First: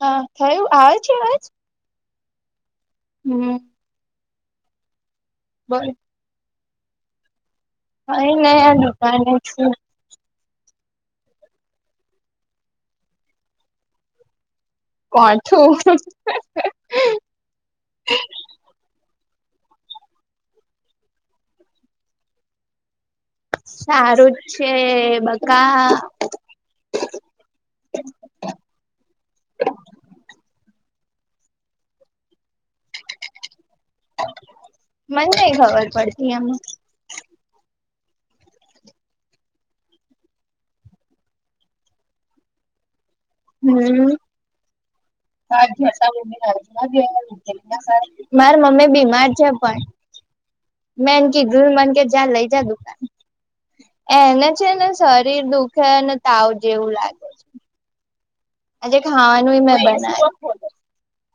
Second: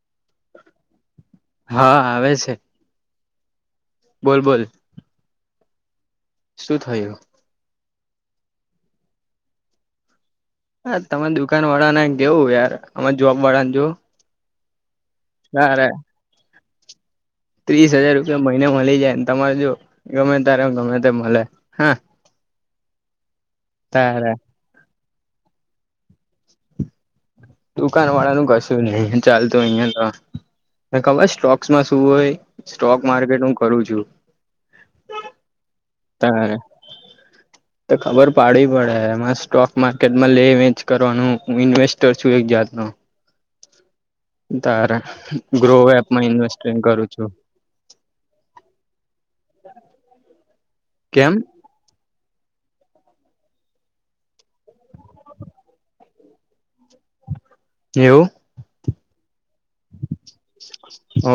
હ થયું આવે છે આવાજ હા આવે છે હમ બોલ બોલ બર શું થયું હ એ નયા દુકાન હ છે હા તમે દુકાન વાળાને જવું યાર અ જોબ વાળા ને જોું કો છું ત્રીસ હજાર રૂપિયા મહિને મળી જાય તમારે જો ગમે ત્યારે ગમે તે મળે હા- તારે સારું જ છે બધા - દુકાન વાળા નું કશું નઈ ચાલતું અહિયાં તો- ખબર સ્ટોક્સમાં શું હોય સ્ટોક માર્કેટ હું કરું છું મજ હત ત તો ખબર પાડીવી પડે એમાં સ્ટોક માર્કેટમાં લે વેચ કરવાનું હું ઇન્વેસ્ટર છું એક જાતનો હમ તારે ગ્રો એપમાં ઇન્વેસ્ટમેન્ટ કરું છું. માર મમ્મી બીમાર છે પણ મે કેમ એનકી [unintelligible] મન કે ચાલ લઈ જા દુકાને - એને છે ને શરીર દુખે અને તાવ જેવું લાગે- છે એવું આજે ખાવાનું મેં બનાવ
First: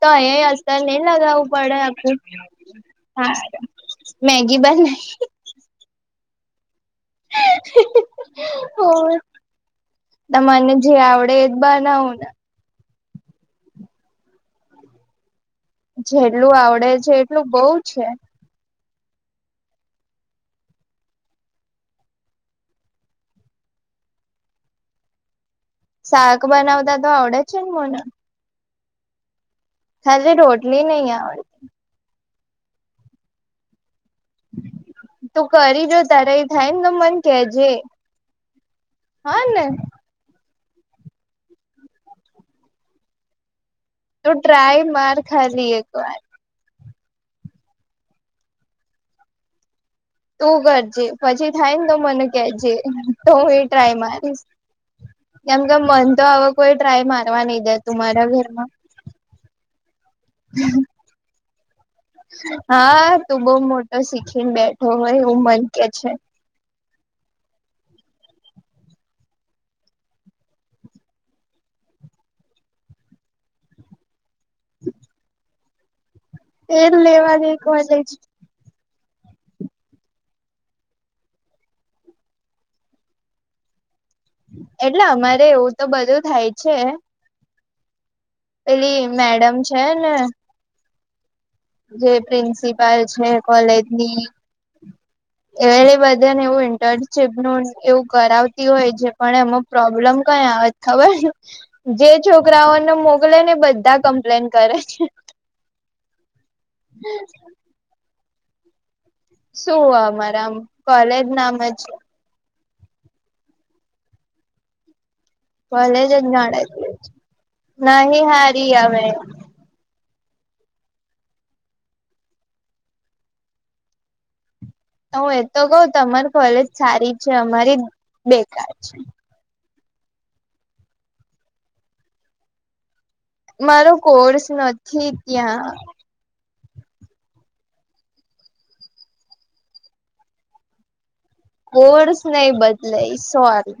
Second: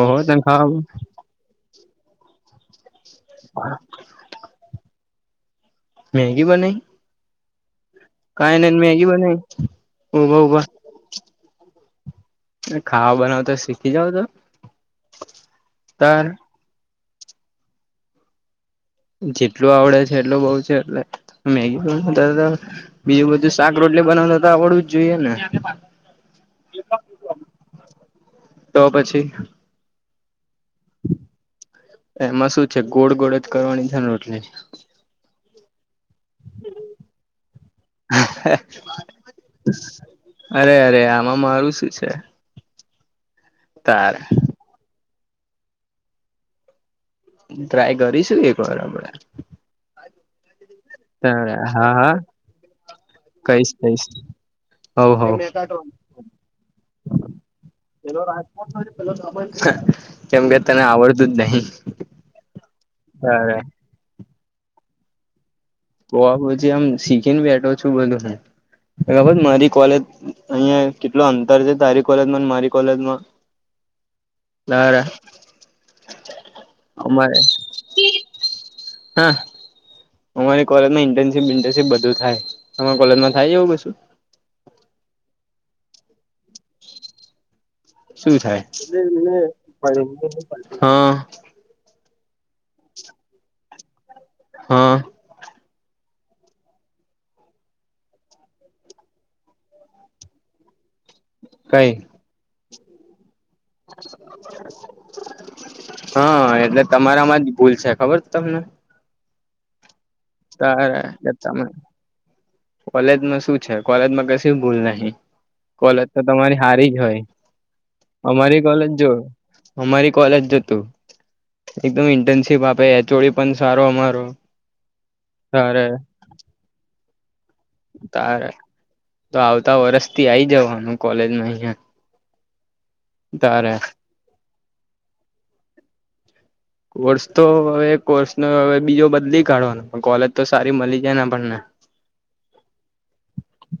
તો તને અહી ખબર અસર નઈ લગાવ- પડ- હા [unintelligible] મેગી બને. મેગી બને કે હ [unintelligible] કઈ નહી મેગી બ ઊભા ઊભા તમાને જે આવડે એજ બનવું ને - ખાવા બનાવ તો શીખી જાવ તો- તાર જેટલું આવડે છે એટલું બઉ છે. જેટલું આવડે છે એટલું બઉ છે એટલે મેગી- બીજું બધું શાક રોટલી બનાવને તો આવડવું જ જોઈએ ને- શાક બનાવતા તો આવડે જ છે ને મને- તો પછી- હજી રોટલી નહી આવડે- એમાં શું છે ગોળ ગોળ જ કરવાની છે રોટલી- તું કરી જો તારા એ થાય ને તો મન કેજે હા ને- અરે અરે આમાં મારું શું છે. તારા - તું ટ્રાય માર ખાલી એક વાર- ટ્રાય કરીશું એક વાર આપડે- તું કરજે પછી તારે થાય ને હા તો હા મને કેજે તો હું એ કહીશ ટ્રાય કહીશ મારીશ- હવ હવ કેમ કે મન તો આવો કોઈ ટ્રાય મારવા નઈ દે તું મારા ઘરમાં- કેમ કે તને આવડતું જ નહી. હા તું તારે બઉવ મોટો શીખીને બેઠો હોય એવું મને કે છે. હ પછી આમ શીખી ને બેઠો છું બોલું હું. ખબર મારી કોલેજ અહિયાં કેટલો અંતર છે તારી કોલેજમાં મારી કોલેજમાં- નારા- એ લેવા દે કોલેજ હા અમારી કોલેજમાં ઈન્ટર્નશીપ ઈન્ટનશીપ બધું થાય તમારે કોલેજમાં થાય એવું કશું? એટલે અમારે એવું તો બધું થાય છે. શું થાય પેલી મેડમ છે ને હા- જે પ્રિન્સિપાલ છે કોલેજની- હા- એ બધાને એવું ઇન્ટર્નશીપ નું એવું કરાવતી હોય છે. પણ એમાં પ્રોબ્લેમ કયા- ખબરને કઈ જે છોકરાઓને મોકલે ને બધા કમ્પ્લેન કરે છે. હા એટલે તમારામાં જ ભૂલ છે. ખબર તમને? શું અમારા આમ તારા કોલેજ નામ તમે જ- કોલેજમાં શું છે કોલેજમાં કશ ભૂલ નહી કોલેજ જ તો તમારી હારી જ ગણે હોય નહી અમારી હારી કોલેજ હવે જોય? અમારી કોલેજ જતું? એકદમ ઇન્ટર્નશીપ આપે એચ ઓડી પણ સારો અમારો- હું એતો કઉ તારે તમામારી કોલેજ સારી છે. અમારી- તારે બેકાર તો આવતા વરષથી આઈ જવાનું કોલેજમાં અહિયાં. તારે મારો કોર્સ નથી ત્યાં. કોર્સ તો હવે કોર્સ નો હવે બીજો બદલી કાઢવાનો કોલેજ તો સારી મળી જાય ને આપણને. કોર્સ નહી બદલે સોરી.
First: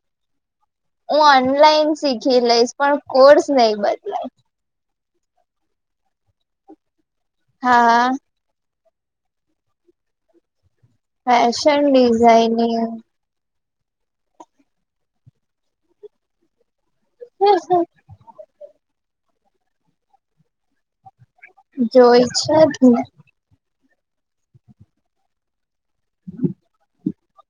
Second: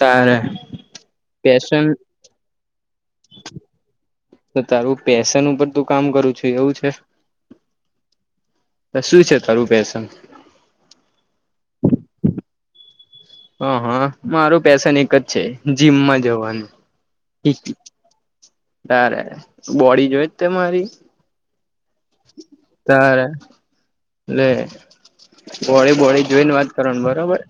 તારે હું પેશન ઓનલાઈન શીખી લઈશ પણ કોર્સ નહી બદલાય. તો તારું પેેશન ઉપર તું કામ કરું છું એવું છે? હા શું છે તારૂ પેશન.? Fashion designing. હ હા મારું ફેસન એક જ છે જીમમાં જવાનું. ત બોડી જોઈ જ તે મારી?? જોઈ છે જ ને તાર લે બોળી બોળી જોઈને વાત કરવાની બરાબર?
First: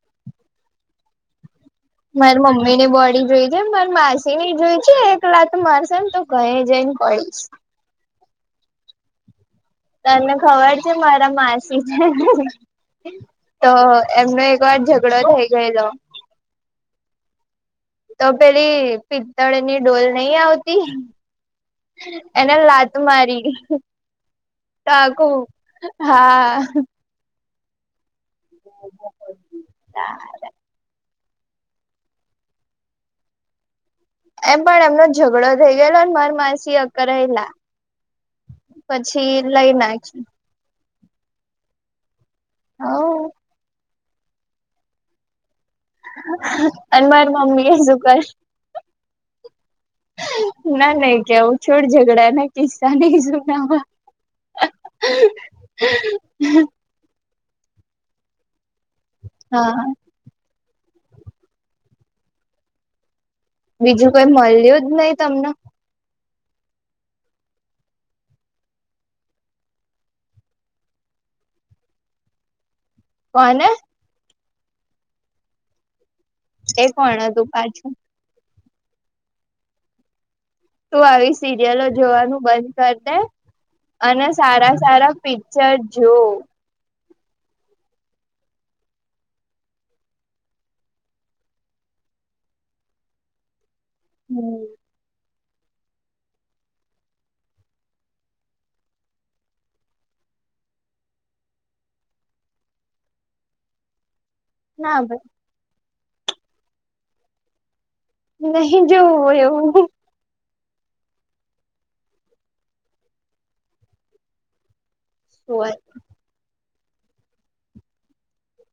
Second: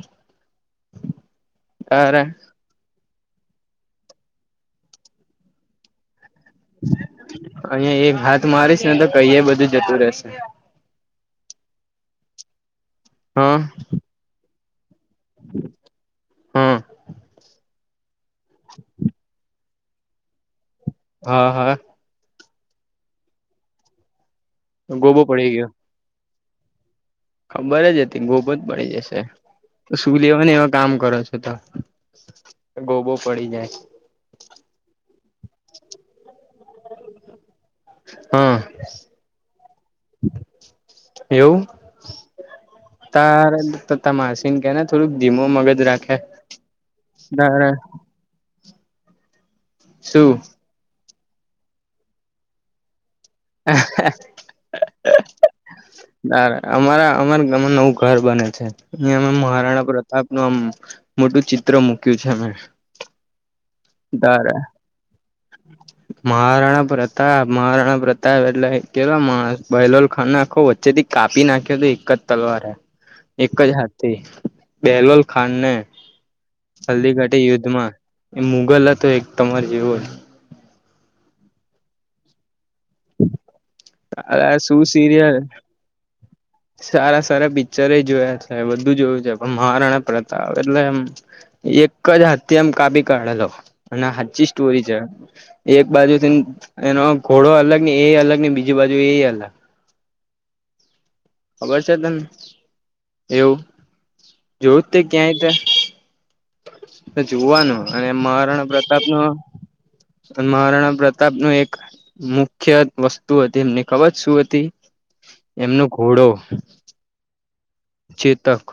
મારી મમ્મી ની બોડી જોઈ છે મારી માસી ની જોય છે? એક લાત મારસે ને તો કઈ જઈને પડીશ. અહીયા એક હાથ મારીશ ને તો કહીએ બધું જતું ત રહેશે એમને ખબર છે મારા માસી હા તો એમનું એક વાર ઝઘડો થઈ ગએલો. હા તો પેલી પિત્તળની ડોલ નહી આવતી? હા હા, એને લાત મારી તો ગોબો આખું પડી ગયો હા ખબર જ હતી. ગોબો જ પડી જશે શું લેવાને એવા કામ કરો છ? ગોબો પડી જાય. એમ પણ એમનો ઝઘડો થઈ ગયેલો માર માસી અકલાયેલા હા પછી લઈ ના-' એવું હ તાર? માસિન કે થોડક ધીમો મગજ રાખ અને મારી મમ્મી એ શું કર્યુ? શું? ના નાઈ કહું છોડ ઝઘડા ના કિસ્સા ને, [inaudible] ર અમારા અમારા ગામમાં નવું ઘર બને છે. અ અ હા મહારાણા પ્રતાપ આપનું આમ મોટું ચિત્ર મૂક્યું છે અમે. બીજું કોઈ મળ્યું જ નહી તમને? હમ મહારાણા પ્રતાપ, મહારાણા પ્રતાપ એટલે કેલો બલોલ ખાન આખો વચ્ચેથી કાપી નાખ્યો તો એક જ તલવાર હે. એક કોને જ હાથથી બેહલવલ ખાન ને, એ હલ્દી કોણ ઘાટી હતું યુદ્ધ માં પાછું એ મુગલ હતો એક તમારે જેવો તો આવી સિરિયલો જોવાનું બનકર. કર અને આ સારા શું સારા સિરિયલ પિક્ચર જોવ. સારા સારા પિક્ચર એ જોયા છે. બધું જોયું છે. પણ મહારાણા પ્રતાપ એટલે એમ એક જ હાથથી આમ કાપી કાઢેલો. અને હાચી હમ સ્ટોરી છે. એક બાજુથીન એનો ઘોડો અલગ ને, એ અલગને, બીજી બાજુ એ અલગ. ખબર છે તને એવું જોયું જ તે ના ક્યાંય? તો જોવાનું અને ભાઈ મહારાણા નહી પ્રતાપ નો જોવું એવું પણ મહારાણા પ્રતાપ ન એક મુખ્ય વસ્તુ હતી એમને ખબર શું હતી.? હોય એમનો ઘોડો ચેતક.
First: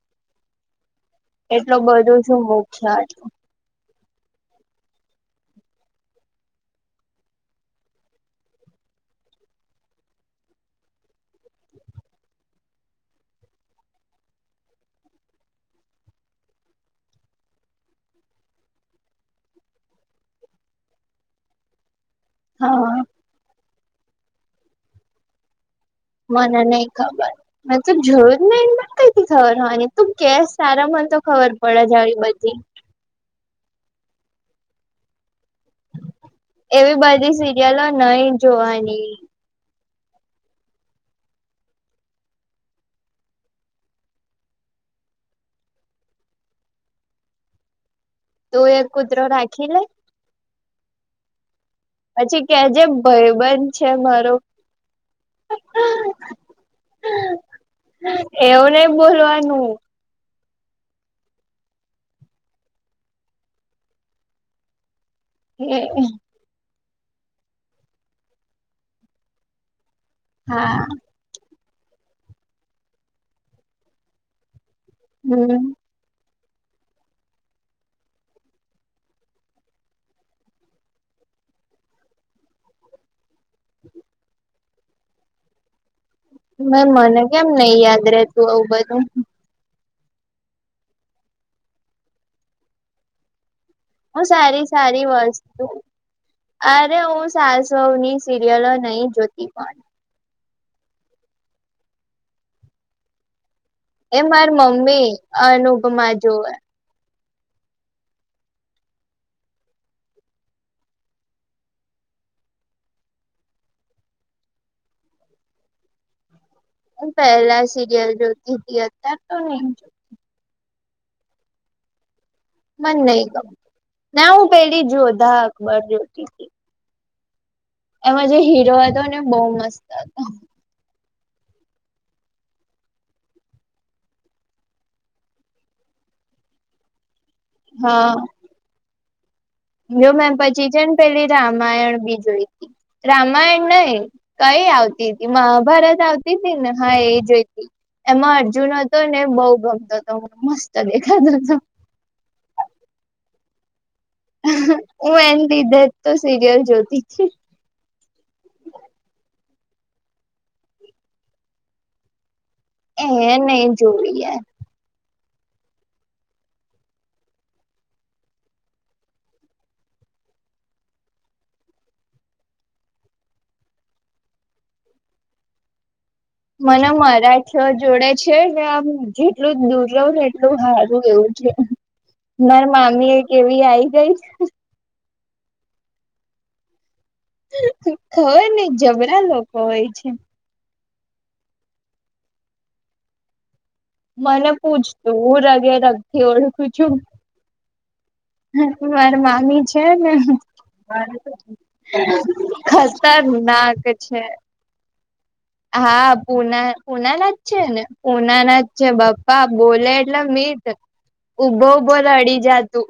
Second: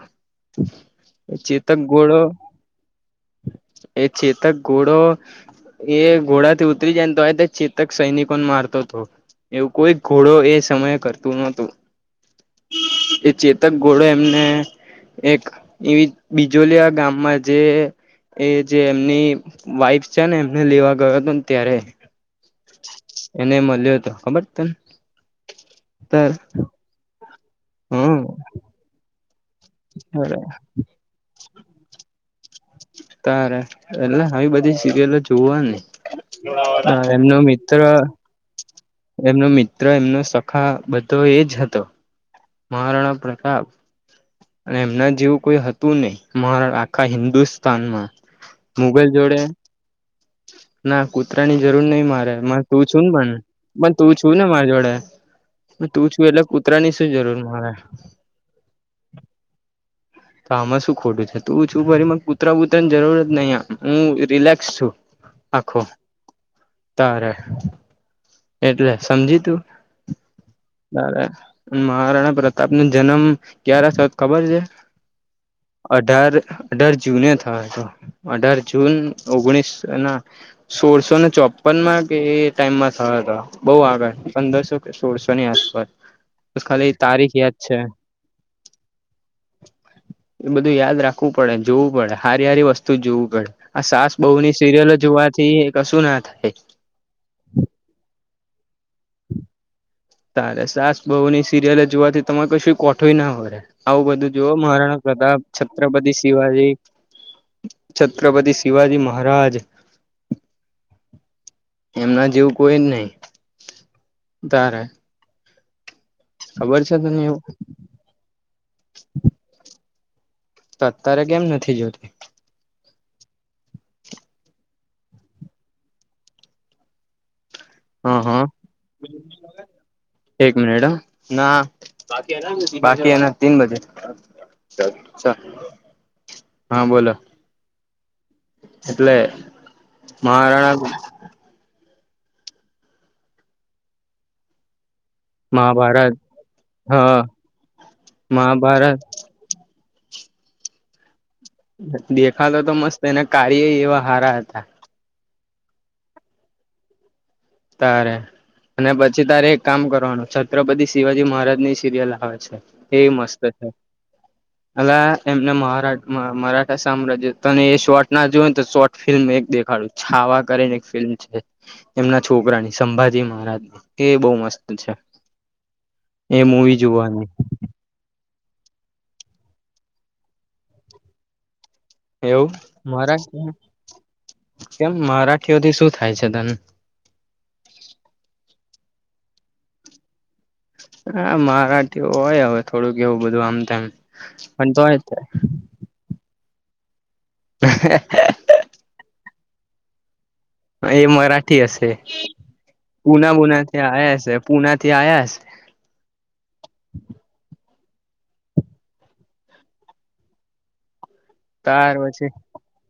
એટલો બધું શું મુખ છે આનું? એક ચેતક ઘોડો એ ઘોડાથી ઉતરી જાય ને તોય તે ચેતક સૈનિકોને મારતો તો. એવું કોઈ ઘોડો એ સમયે કરતું નોતું. એ ચેતક ઘોડો એમને એક એવી બીજોલીયા ગામમાં જે એ જે એમની વાઈફસ છે ને એમને લેવા ગયો તોને ત્યારે હહ અ એને મળ્યો તો. ખબર છે તન? મને નહીં ખબર. મેં તો હમ જોયો જ નહીં [inaudible] ખબર હોવાની તું કેસ સારા મને તો ખબર પડે જ આવી બધી. તારે એટલે આવી બધી સિરિયલો જોવાની. એવી હહ બધી એમનો મિત્ર સિરિયલો નહી જોવાની એમનો મિત્ મિત્ર એમનો સખા બધો એ જ હતો. મહારાણા પ્રતાપ. અને એમના જેવું કોઈ હતું નહીં. મારા આખા હિન્દુસ્તાનમાં. તું એક મુગલ કૂતરો જોડે રાખી લે. ના કૂતરાની જરૂર નઈ મારે. પછી મારે કેજે તું છું ન બન ભાઈબંધ બન તું છે મારો ને માર જોડે. તું છું એટલે કૂતરાની શું જરૂર મારે. એવું નહીં બોલવાનું. તો આમાં શું ખોટું છે. તું છું ફરી મન કૂતરા બૂતરાની જરૂર જ નહી આમ. હું રિલેક્સ છું. આખો તારે. એટલે સમજી તું. હા બરાબર. મહારાણા પ્રતાપનો જનમ ક્યારે થયો ત ખબર છે? હમ અઢાર અઢાર જૂને થયો તો અઢાર જૂન ઓગણીસ ના સોળસો ને ચોપનમાં કે એ ટાઈમમાં થયો તો બહુ આગળ. પંદરસો કે સોળસોની આસપાસ બસ મેં ખાલી મને તારીખ કેમ નઈ છે યાદ રેતું આવું બધું. એ બધું યાદ રાખવું પડે. જોવું પડે હારી હારી વસ્તુ જોવું પડે. આ સાસ હું બહુની સારી સિરિયલો સારી જોવાથી વસ્તુ કશું ના થાય. અરે ઓસ સાસ બહુની સિરિયલો નહી જોતી પણ. તારે સાસ બહુની સિરિયલો જોવાથી તમારે કશું કોઠોય ના ભરે. આવું એ બધું મારી જુઓ. મહારાણા મમ્મી પ્રતાપ, અનુપમા છત્રપતિ જોવે શિવાજી. છત્રપતિ શિવાજી મહારાજ. એમના જેવું કોઈ જ નહી. તારે ખબર છે હું તને એવું પહેલા સિરિયલ જોતીતી અતાર તો નહી જોત તો અતારે કેમ નથી જોતી? મને નહી ક ના હું પેલી જોધા અકબર જોતી હા એમાં જે હા હીરો હતો ને બહુ મસ્ત હતો. મેડમ ના બાકી એના તીન બજે ચલ ચલ હા બોલો. હા. એટલે જો મેમ પછી છે ન મહારાણા પેલી રામાયણ બી જોઈતી. રામાયણ નહીં કઈ આવ તીતી મહાભારત આવતી તી ને હા એ જોઈતી એમાં અર્જુન હતો મહાભારત ને બહુ ગમતો તો મને. મસ્ત દેખાતો તો. દેખાતો તો મસ્ત એના કાર્યએ એવા હારા હતા. પણ હું એન લીધે જ તો સિરિયલ જોતીતી. તારે અને પછી તારે એક કામ કરવાનું છત્રપતિ શિવાજી મહારાજની સિરિયલ આવે છે. એ મસ્ત છે નહી જોવી યાર. અલા એમને મહા મરાઠા સામ્રાજ્ય તને એ શોટ ના જોય ને શોટસ ફિલ્મ એક દેખાડું છાવા કરીને એક ફિલ્મ છે એમના છોકરાની સંભાજી મહારાજની એ બહુ મસ્ત છે એ મૂવી મને જોવાની મરાઠા જોડે છે ને આમ જેટલું દૂર રહું ને એટલું સારું એવું છે. એવું મારા મામી એક મરાઠી એવી આઈ ગઈ કેમ મરાઠીઓથી શું થાય છે તને ખબર ને જબરા લોકો હોય છે હા મારાઠી હોય હવે થોડુંક એવું બધું આમ તેમ મને પણ તોય પૂછતું હું રગે રગથી ઓળખું છું. [unintelligible] હ માર મામી છે ને એ મરાઠી હશે પુના બુના થી ખતરનાક આવયા છે. હશે પુના થી આવયા હશે. હા પુના પુનાના જ છે ને પુનાના જ છે બાપા બોલે એટલે મીઠ ઉભો તાર ઉભો પછી રડી જા તું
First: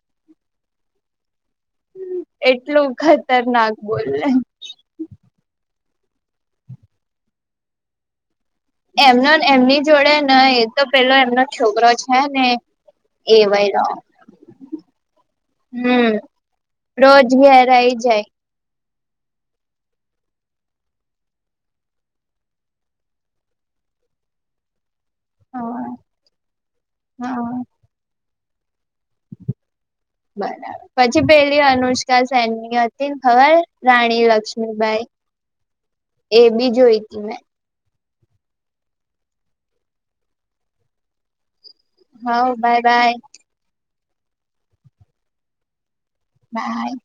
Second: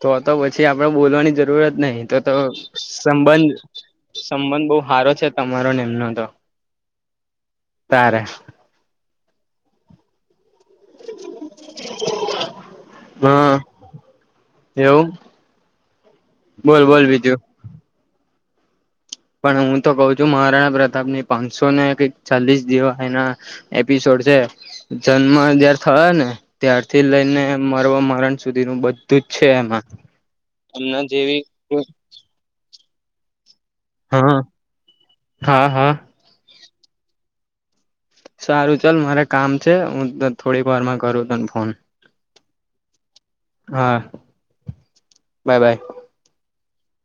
તો તો પછી આપડે બોલવાની જરૂરત નહી તો તો એટલું સંબંધ ખતરનાક બોલે સંબંધ બહું સારો છે તમારોને એમનો તો તારે એમનો એમની જોડે નહી તો પેલો એમનો છોકરો છે ને હા એવાય રોંગ એવું હમ્મ બોલ બોલ રોજ બીજું ઘેર આઈ જાય પણ હું તો કઉ છું મહારાણા પ્રતાપ ની પાંચસો ને ચાલીસ જેવા એના એપિસોડ છે જન્મ જયારે હા થયો ને ત્યારથી લઈને હા મારવા મરણ સુધી નું બધ તું જ છે એમાં એમના બરાબર પછી જેવી પેલી અનુષ્કા સેનની હતી ને ખબર રાણી હા લક્ષ્મીબાઈ હા હા એ બી જોઈ તી મેં સારું ચાલ મારે કામ છે હું તન થોડીક વારમાં કરું તને ફોન હા બાય બાય. હા બાય બાય. બાય